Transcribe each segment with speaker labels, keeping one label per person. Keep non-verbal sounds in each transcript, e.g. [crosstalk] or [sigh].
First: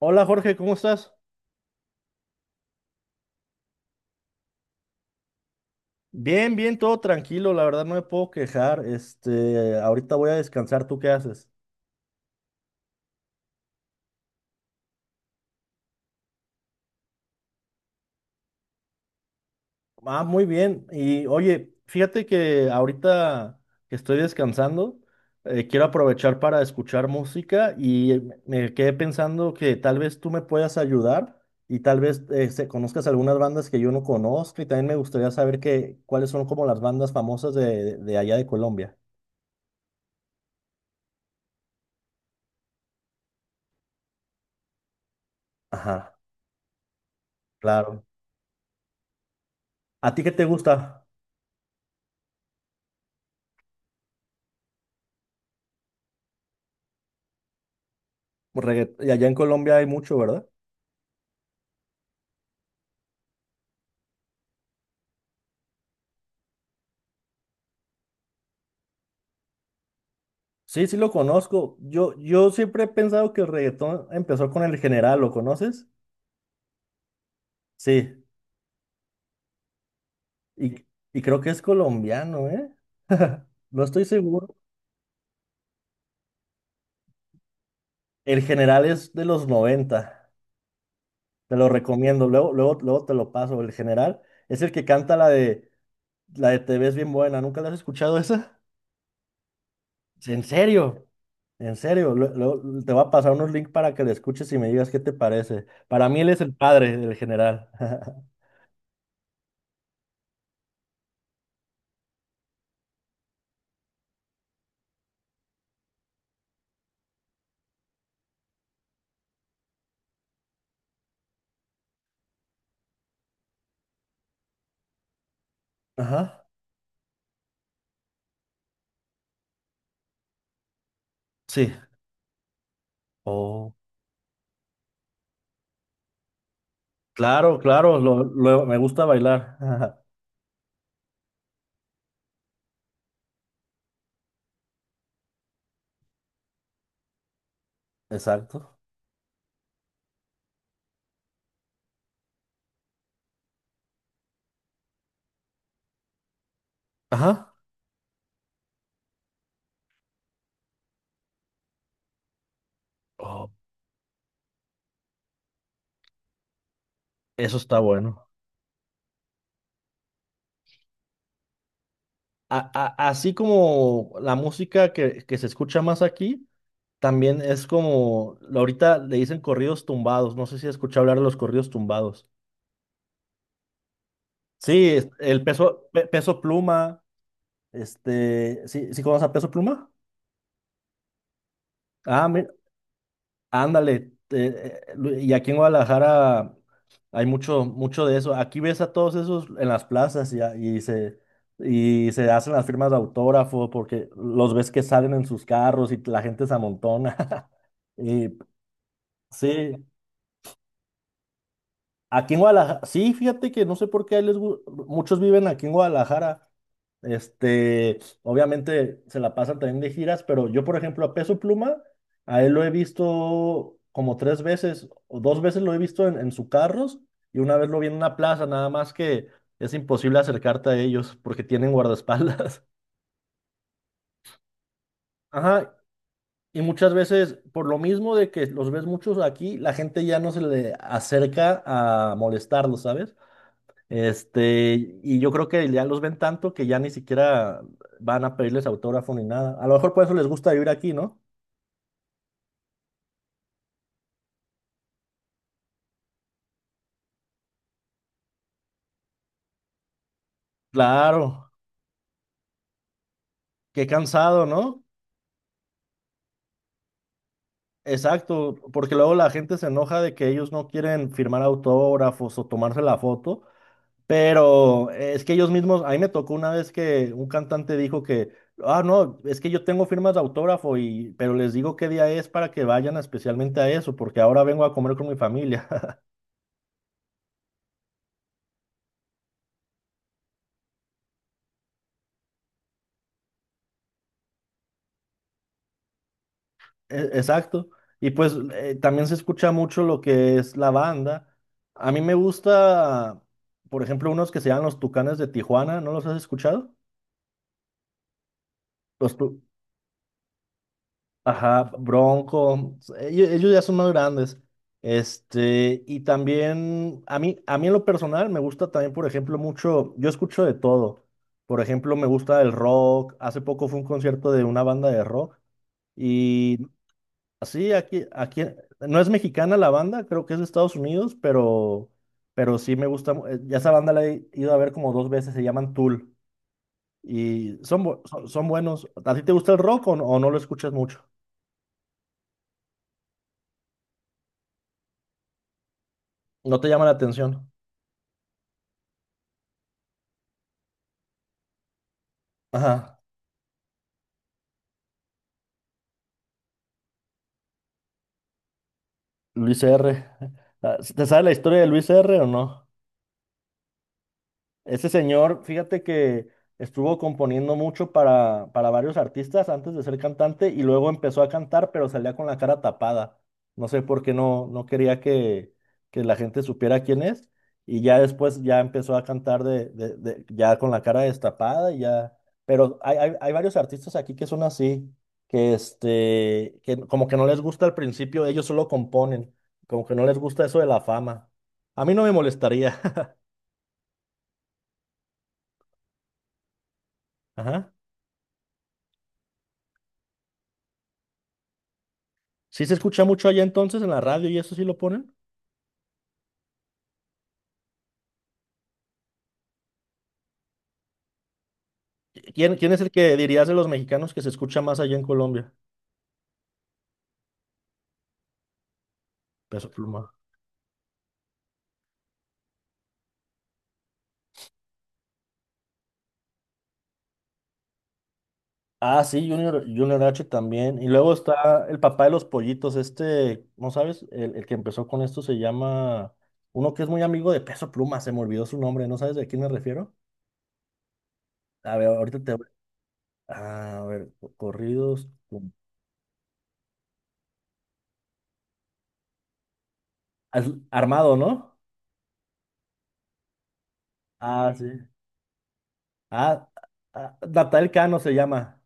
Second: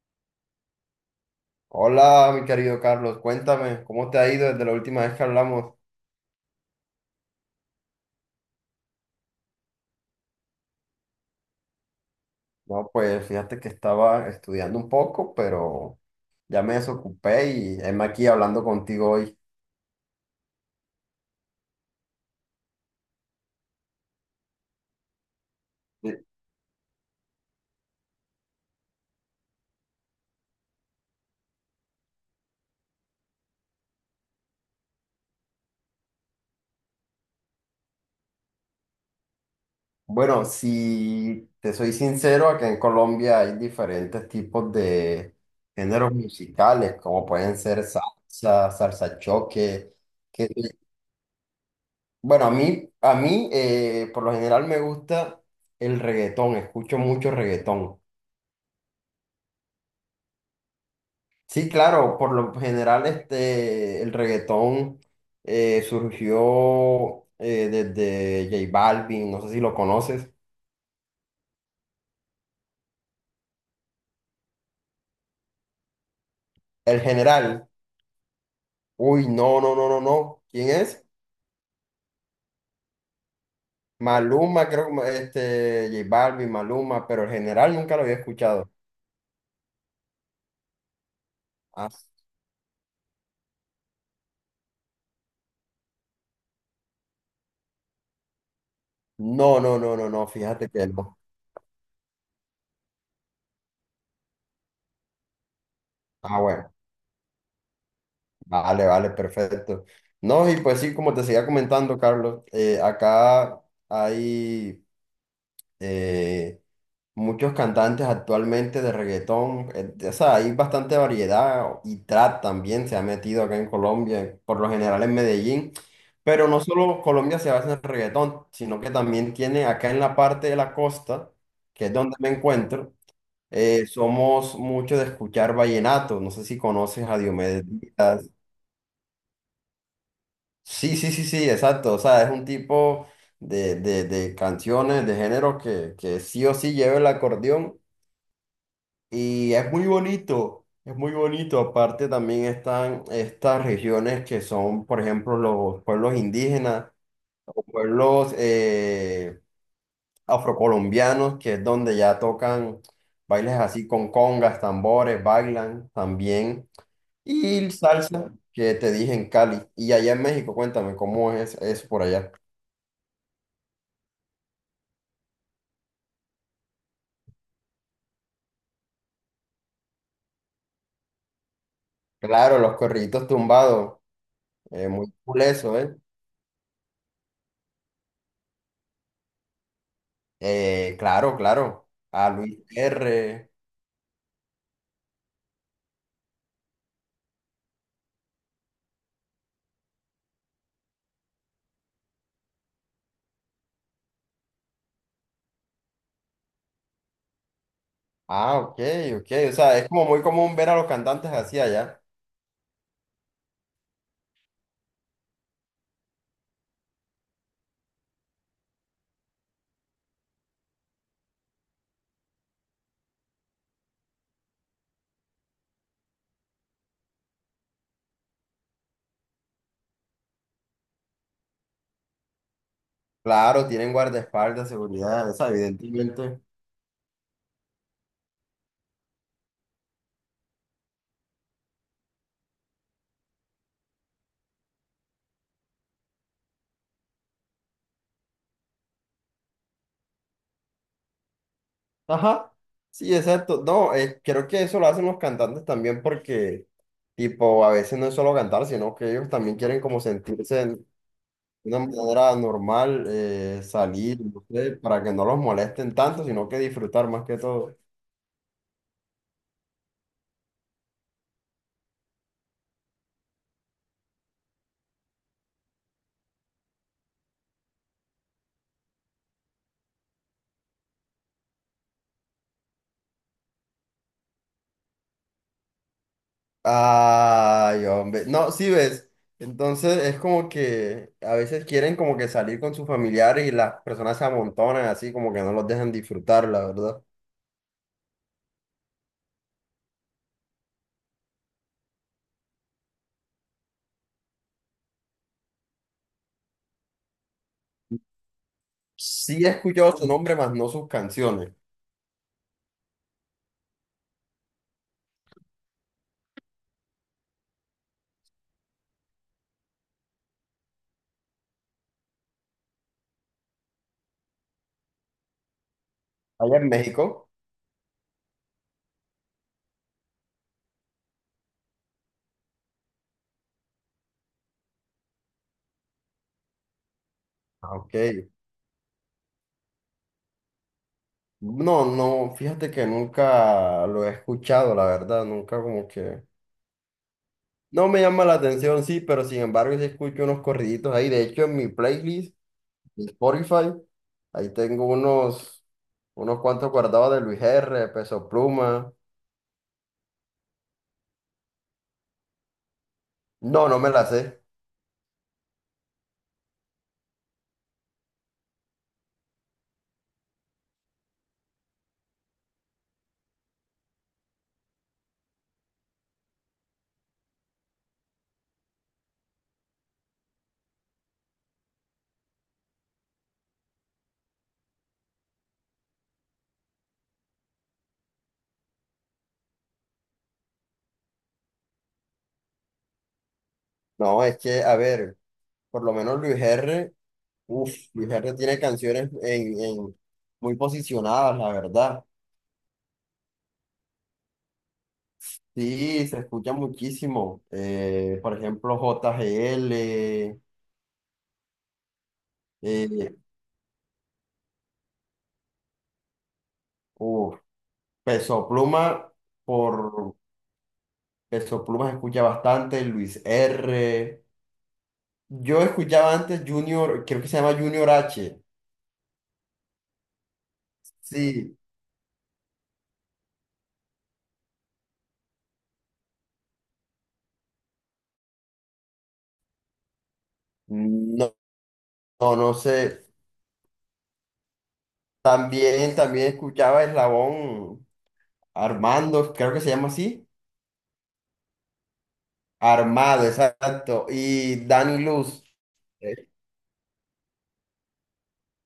Speaker 1: Hola Jorge, ¿cómo estás?
Speaker 2: Hola, mi querido Carlos, cuéntame, ¿cómo te ha ido desde la última vez que hablamos?
Speaker 1: Bien, bien, todo tranquilo, la verdad no me puedo quejar. Este, ahorita voy a descansar, ¿tú qué haces?
Speaker 2: No, pues fíjate que estaba estudiando un poco, pero ya me desocupé y heme aquí hablando contigo hoy.
Speaker 1: Ah, muy bien. Y oye, fíjate que ahorita que estoy descansando, quiero
Speaker 2: Eh,
Speaker 1: aprovechar para escuchar música y me quedé pensando que tal vez tú me puedas ayudar y tal vez conozcas algunas bandas que yo no conozco y también me gustaría saber cuáles son como las bandas famosas de allá de Colombia.
Speaker 2: Bueno, si te soy sincero, acá en Colombia hay diferentes tipos de géneros
Speaker 1: Ajá,
Speaker 2: musicales, como pueden ser
Speaker 1: claro.
Speaker 2: salsa, salsa choque,
Speaker 1: ¿A ti qué te
Speaker 2: que
Speaker 1: gusta?
Speaker 2: bueno, a mí por lo general me gusta el reggaetón, escucho mucho reggaetón.
Speaker 1: Y allá en Colombia hay mucho, ¿verdad?
Speaker 2: Sí, claro, por lo general este, el reggaetón surgió desde J Balvin, no sé si lo conoces.
Speaker 1: Sí, sí lo conozco. Yo siempre he pensado que el reggaetón empezó con el general, ¿lo conoces?
Speaker 2: El general,
Speaker 1: Sí,
Speaker 2: uy, no, no, no, no, no. ¿Quién
Speaker 1: y,
Speaker 2: es?
Speaker 1: y creo que es colombiano, ¿eh? [laughs] No estoy seguro.
Speaker 2: Maluma, creo que este, J Balvin, Maluma, pero el general nunca lo había
Speaker 1: El
Speaker 2: escuchado.
Speaker 1: general es de los 90. Te lo
Speaker 2: Ah,
Speaker 1: recomiendo, luego, luego, luego te lo paso. El general es el que canta la de Te ves bien buena, ¿nunca la has escuchado esa?
Speaker 2: no, no, no, no, no,
Speaker 1: En
Speaker 2: fíjate que
Speaker 1: serio,
Speaker 2: no.
Speaker 1: en serio, luego te voy a pasar unos links para que la escuches y me digas qué te parece. Para mí él es
Speaker 2: Ah,
Speaker 1: el
Speaker 2: bueno,
Speaker 1: padre del general. [laughs]
Speaker 2: vale, vale, perfecto. No, y pues sí, como te seguía comentando, Carlos, acá hay... eh, muchos cantantes actualmente de reggaetón, o sea, hay bastante variedad y trap también se ha metido acá en Colombia, por lo general en Medellín,
Speaker 1: Ajá,
Speaker 2: pero no solo Colombia se basa en reggaetón, sino que también tiene acá en la parte de la costa,
Speaker 1: sí.
Speaker 2: que es donde me encuentro,
Speaker 1: Oh,
Speaker 2: somos muchos de escuchar vallenato, no sé si conoces a
Speaker 1: claro,
Speaker 2: Diomedes
Speaker 1: claro,
Speaker 2: Díaz.
Speaker 1: me gusta bailar. [laughs] Ajá,
Speaker 2: Sí, sí, sí, sí, exacto, o sea, es un tipo... De canciones de género que sí o sí lleva el acordeón.
Speaker 1: exacto.
Speaker 2: Y es muy bonito, es muy bonito. Aparte también están estas regiones que son, por ejemplo, los pueblos indígenas
Speaker 1: Ajá.
Speaker 2: o pueblos afrocolombianos, que es donde ya tocan
Speaker 1: Oh,
Speaker 2: bailes así con congas, tambores, bailan también.
Speaker 1: eso
Speaker 2: Y el
Speaker 1: está bueno.
Speaker 2: salsa, que te dije en Cali. Y allá en México, cuéntame, ¿cómo es eso por allá?
Speaker 1: Así como la música que se escucha más aquí, también es como, ahorita le dicen corridos tumbados. No sé si has escuchado hablar de los corridos tumbados.
Speaker 2: Claro, los corriditos tumbados,
Speaker 1: Sí,
Speaker 2: muy cool eso, ¿eh?
Speaker 1: Peso Pluma, este, ¿sí, sí conoces a Peso Pluma?
Speaker 2: Claro, claro.
Speaker 1: Ah,
Speaker 2: A Luis R.
Speaker 1: ándale, eh, eh, y aquí en Guadalajara hay mucho, mucho de eso. Aquí ves a todos esos en las plazas y, y se hacen las firmas de autógrafo porque los ves que salen en sus carros y la gente se amontona. [laughs] Y
Speaker 2: Ah, ok, ok. O
Speaker 1: sí,
Speaker 2: sea, es como muy común ver a los cantantes así allá.
Speaker 1: aquí en Guadalajara, sí, fíjate que no sé por qué muchos viven aquí en Guadalajara. Este, obviamente se la pasan también de giras, pero yo, por ejemplo, a Peso Pluma, a él lo he visto como tres veces o dos veces lo he visto en sus carros y una vez lo vi en una plaza, nada más que es imposible acercarte a ellos porque tienen guardaespaldas.
Speaker 2: Claro, tienen guardaespaldas,
Speaker 1: [laughs]
Speaker 2: seguridad, o sea,
Speaker 1: Ajá,
Speaker 2: evidentemente.
Speaker 1: y muchas veces, por lo mismo de que los ves muchos aquí, la gente ya no se le acerca a molestarlos, ¿sabes? Este, y yo creo que ya los ven tanto que ya ni siquiera van a pedirles autógrafo ni nada. A lo mejor por eso les gusta vivir aquí, ¿no?
Speaker 2: Ajá. Sí, exacto. No, creo que eso lo hacen los cantantes también porque, tipo, a veces no es solo cantar, sino que ellos también quieren como sentirse en-
Speaker 1: Claro,
Speaker 2: de una manera normal,
Speaker 1: qué
Speaker 2: salir, no
Speaker 1: cansado,
Speaker 2: sé,
Speaker 1: ¿no?
Speaker 2: para que no los molesten tanto, sino que disfrutar más que todo.
Speaker 1: Exacto, porque luego la gente se enoja de que ellos no quieren firmar autógrafos o tomarse la foto, pero es que ellos mismos, a mí me tocó una vez que un cantante dijo que, ah, no, es que yo tengo firmas de autógrafo pero les digo qué día es para que vayan especialmente a eso, porque ahora vengo a comer con mi familia.
Speaker 2: Ay, hombre. No, sí ves. Entonces es como que a veces quieren como que salir con sus familiares y las personas se amontonan así como que no los dejan disfrutar, la verdad.
Speaker 1: Exacto. Y pues también se escucha mucho lo que es la banda. A mí me gusta, por ejemplo, unos que se llaman los Tucanes de Tijuana. ¿No los has escuchado? Los tu-
Speaker 2: Sí he escuchado su nombre, más no sus canciones.
Speaker 1: Ajá, Bronco. Ellos ya son más grandes. Este, y también a mí, en lo personal me gusta también, por ejemplo, mucho, yo escucho de todo. Por ejemplo, me gusta el rock. Hace poco fue un concierto de una banda de rock.
Speaker 2: Allá
Speaker 1: Y
Speaker 2: en México.
Speaker 1: Sí, aquí, no es mexicana la banda, creo que es de Estados Unidos, pero sí me gusta. Ya esa banda la he ido a ver como dos veces, se llaman Tool y
Speaker 2: Ah,
Speaker 1: son,
Speaker 2: ok.
Speaker 1: bu- son, son buenos. ¿A ti te gusta el rock o no lo escuchas mucho?
Speaker 2: No, no, fíjate que nunca lo he escuchado, la verdad. Nunca como que...
Speaker 1: ¿No te llama la atención?
Speaker 2: No me llama la atención, sí, pero sin embargo sí escucho unos corriditos ahí. De hecho, en mi playlist...
Speaker 1: Ajá,
Speaker 2: mi Spotify. Ahí tengo unos, unos cuantos guardados de Luis R, Peso Pluma.
Speaker 1: Luis R. [laughs] Ah, ¿te sabes la historia de Luis R o no?
Speaker 2: No, no me la sé.
Speaker 1: Ese señor, fíjate que estuvo componiendo mucho para varios artistas antes de ser cantante y luego empezó a cantar, pero salía con la cara tapada. No sé por qué no, no quería que la gente supiera quién es. Y ya después ya empezó a cantar ya con la cara destapada y ya. Pero hay varios artistas aquí que son así, que este, que como que no les gusta al principio, ellos solo componen, como que no les gusta eso de la fama. A mí no me molestaría.
Speaker 2: No, es que, a ver, por lo menos Luis R,
Speaker 1: [laughs] Ajá.
Speaker 2: uff, Luis R tiene canciones en- muy posicionadas, la verdad.
Speaker 1: ¿Sí se escucha mucho allá entonces en la radio y eso sí lo ponen?
Speaker 2: Sí, se escucha muchísimo. Por ejemplo, JGL,
Speaker 1: ¿Quién es el que
Speaker 2: eh,
Speaker 1: dirías de los mexicanos que se escucha más allá en Colombia?
Speaker 2: uf, Peso Pluma,
Speaker 1: Peso
Speaker 2: por
Speaker 1: Pluma.
Speaker 2: Peso Pluma se escucha bastante, Luis R. Yo escuchaba antes Junior, creo que se llama Junior H.
Speaker 1: Ah, sí, Junior H también. Y luego
Speaker 2: Sí,
Speaker 1: está el papá de los pollitos, este, ¿no sabes? El que empezó con esto se llama, uno que es muy amigo de Peso Pluma, se me olvidó su nombre, ¿no sabes de quién me refiero?
Speaker 2: no,
Speaker 1: A ver, ahorita te...
Speaker 2: no, no sé.
Speaker 1: A ver, corridos.
Speaker 2: También, también escuchaba Eslabón Armando, creo que se llama así.
Speaker 1: Armado, ¿no?
Speaker 2: Armado, exacto.
Speaker 1: Ah,
Speaker 2: Y
Speaker 1: sí.
Speaker 2: Dani Luz. eh,
Speaker 1: Ah, ah, Natal Cano se llama.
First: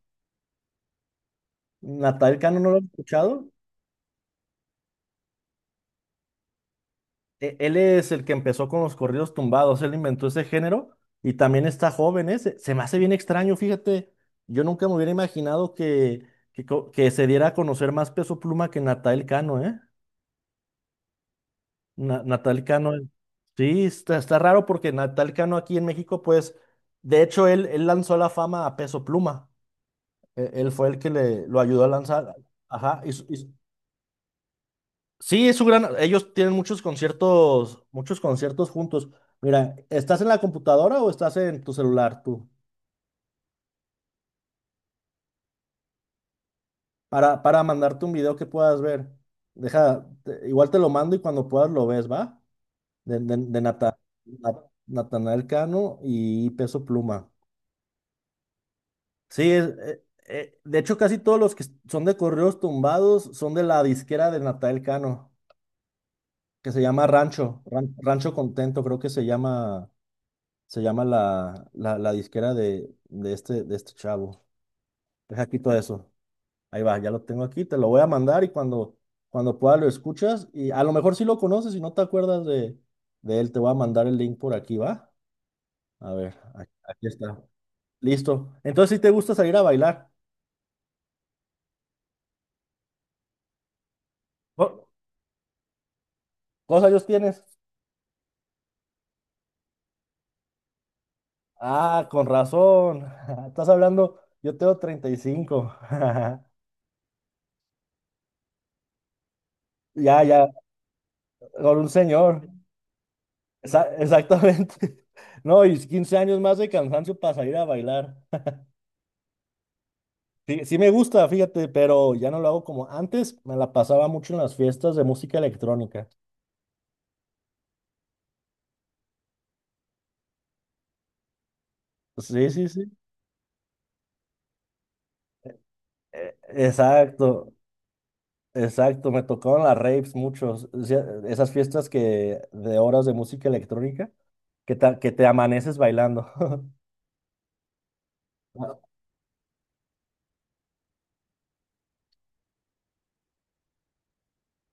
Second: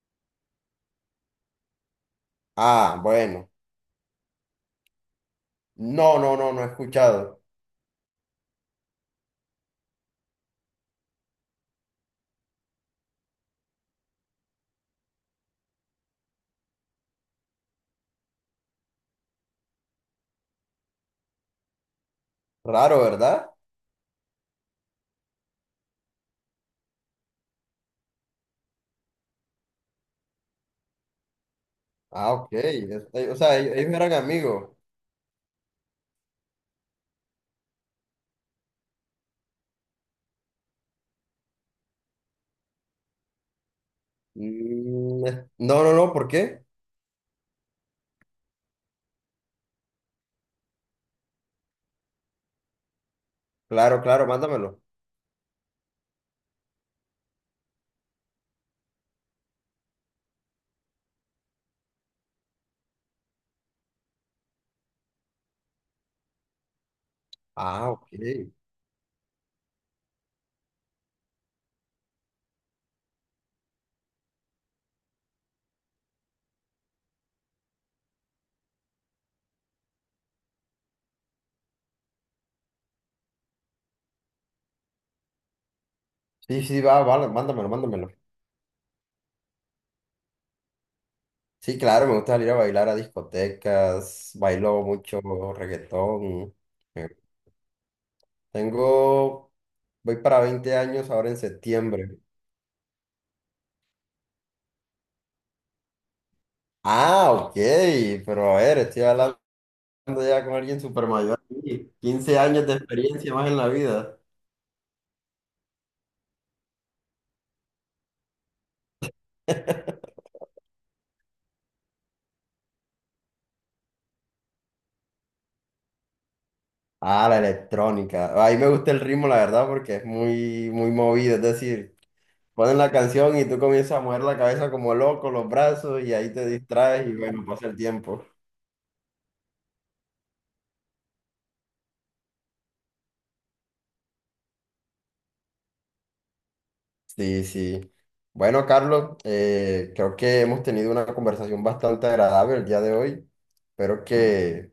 Speaker 1: ¿Natal Cano no lo has
Speaker 2: Ah,
Speaker 1: escuchado?
Speaker 2: bueno. No, no, no, no he escuchado.
Speaker 1: Él es el que empezó con los corridos tumbados, él inventó ese género y también está joven, ¿eh? Se me hace bien extraño, fíjate, yo nunca me hubiera imaginado que se diera a conocer más Peso Pluma que Natal Cano, ¿eh? Natal Cano,
Speaker 2: Raro, ¿verdad?
Speaker 1: sí, está raro porque Natal Cano aquí en México, pues, de hecho, él lanzó la fama a Peso Pluma, él fue el que lo ayudó a
Speaker 2: Ah,
Speaker 1: lanzar,
Speaker 2: ok.
Speaker 1: ajá,
Speaker 2: Es- O sea, ellos eran amigos.
Speaker 1: sí, es su gran. Ellos tienen muchos conciertos juntos. Mira, ¿estás en la computadora o estás en tu celular tú?
Speaker 2: Mm, es- No, no, no, ¿por qué?
Speaker 1: Para mandarte un video que puedas ver. Deja, igual te lo mando y cuando puedas lo ves, ¿va? De, de, de Nata-
Speaker 2: Claro, claro,
Speaker 1: Na-
Speaker 2: mándamelo.
Speaker 1: Natanael Cano y Peso Pluma. Sí, de hecho casi todos los que son de correos tumbados son de la disquera de Natanael Cano, que se llama Rancho,
Speaker 2: Ah,
Speaker 1: Ran-
Speaker 2: ok.
Speaker 1: Rancho Contento, creo que se llama. Se llama la disquera de este chavo. Deja aquí todo eso. Ahí va, ya lo tengo aquí, te lo voy a mandar y cuando pueda lo escuchas. Y a lo mejor sí lo conoces y no te acuerdas de él, te voy a mandar el link por aquí, ¿va? A ver,
Speaker 2: Sí,
Speaker 1: aquí,
Speaker 2: sí, va,
Speaker 1: aquí
Speaker 2: va,
Speaker 1: está.
Speaker 2: mándamelo, mándamelo.
Speaker 1: Listo. Entonces, si te gusta salir a bailar,
Speaker 2: Sí, claro, me gusta salir a bailar a discotecas, bailo
Speaker 1: Co-
Speaker 2: mucho reggaetón.
Speaker 1: ¿cuántos años
Speaker 2: eh,
Speaker 1: tienes?
Speaker 2: Tengo, voy para 20 años ahora en
Speaker 1: Ah,
Speaker 2: septiembre.
Speaker 1: con razón. [laughs] Estás hablando, yo tengo 35. [laughs]
Speaker 2: Ah, ok, pero a ver, estoy hablando
Speaker 1: Ya,
Speaker 2: ya
Speaker 1: ya,
Speaker 2: con alguien súper mayor.
Speaker 1: con un
Speaker 2: Aquí, 15
Speaker 1: señor.
Speaker 2: años de experiencia más en la vida.
Speaker 1: Exactamente. [laughs] No, y 15 años más de cansancio para salir a bailar. [laughs] Sí, sí me gusta, fíjate, pero ya no lo hago como antes. Me la pasaba mucho en las fiestas de música electrónica.
Speaker 2: Ah, la electrónica. Ahí me gusta el ritmo, la verdad, porque es muy, muy movido. Es decir,
Speaker 1: Sí, sí,
Speaker 2: ponen la
Speaker 1: sí.
Speaker 2: canción y tú comienzas a mover la cabeza como loco, los brazos, y ahí te distraes y bueno,
Speaker 1: Exacto,
Speaker 2: pasa el tiempo.
Speaker 1: exacto. Me tocaban las raves muchos. O sea, esas fiestas que de horas de música electrónica que te amaneces bailando. [laughs]
Speaker 2: Sí, sí. Bueno,
Speaker 1: Ah,
Speaker 2: Carlos, creo que hemos tenido una conversación bastante agradable el día de hoy. Espero que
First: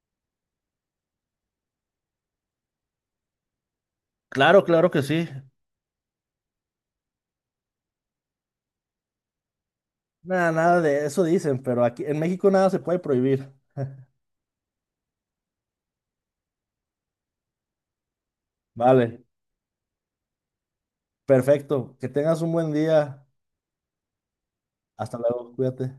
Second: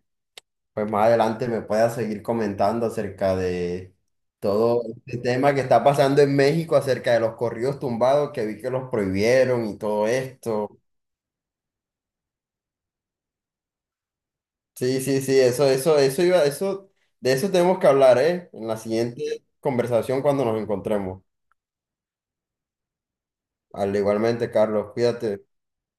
Speaker 2: pues más adelante me puedas seguir comentando acerca de
Speaker 1: claro,
Speaker 2: todo
Speaker 1: claro que
Speaker 2: este
Speaker 1: sí.
Speaker 2: tema que está pasando en México, acerca de los corridos tumbados que vi que los prohibieron y todo
Speaker 1: Nada,
Speaker 2: esto.
Speaker 1: nada de eso dicen, pero aquí en México nada se puede prohibir.
Speaker 2: Sí, sí, sí, eso iba, eso, de eso tenemos que hablar, ¿eh? En la
Speaker 1: Vale,
Speaker 2: siguiente conversación cuando nos encontremos.
Speaker 1: perfecto. Que tengas un buen día.
Speaker 2: Al igualmente, Carlos,
Speaker 1: Hasta
Speaker 2: cuídate.
Speaker 1: luego, cuídate.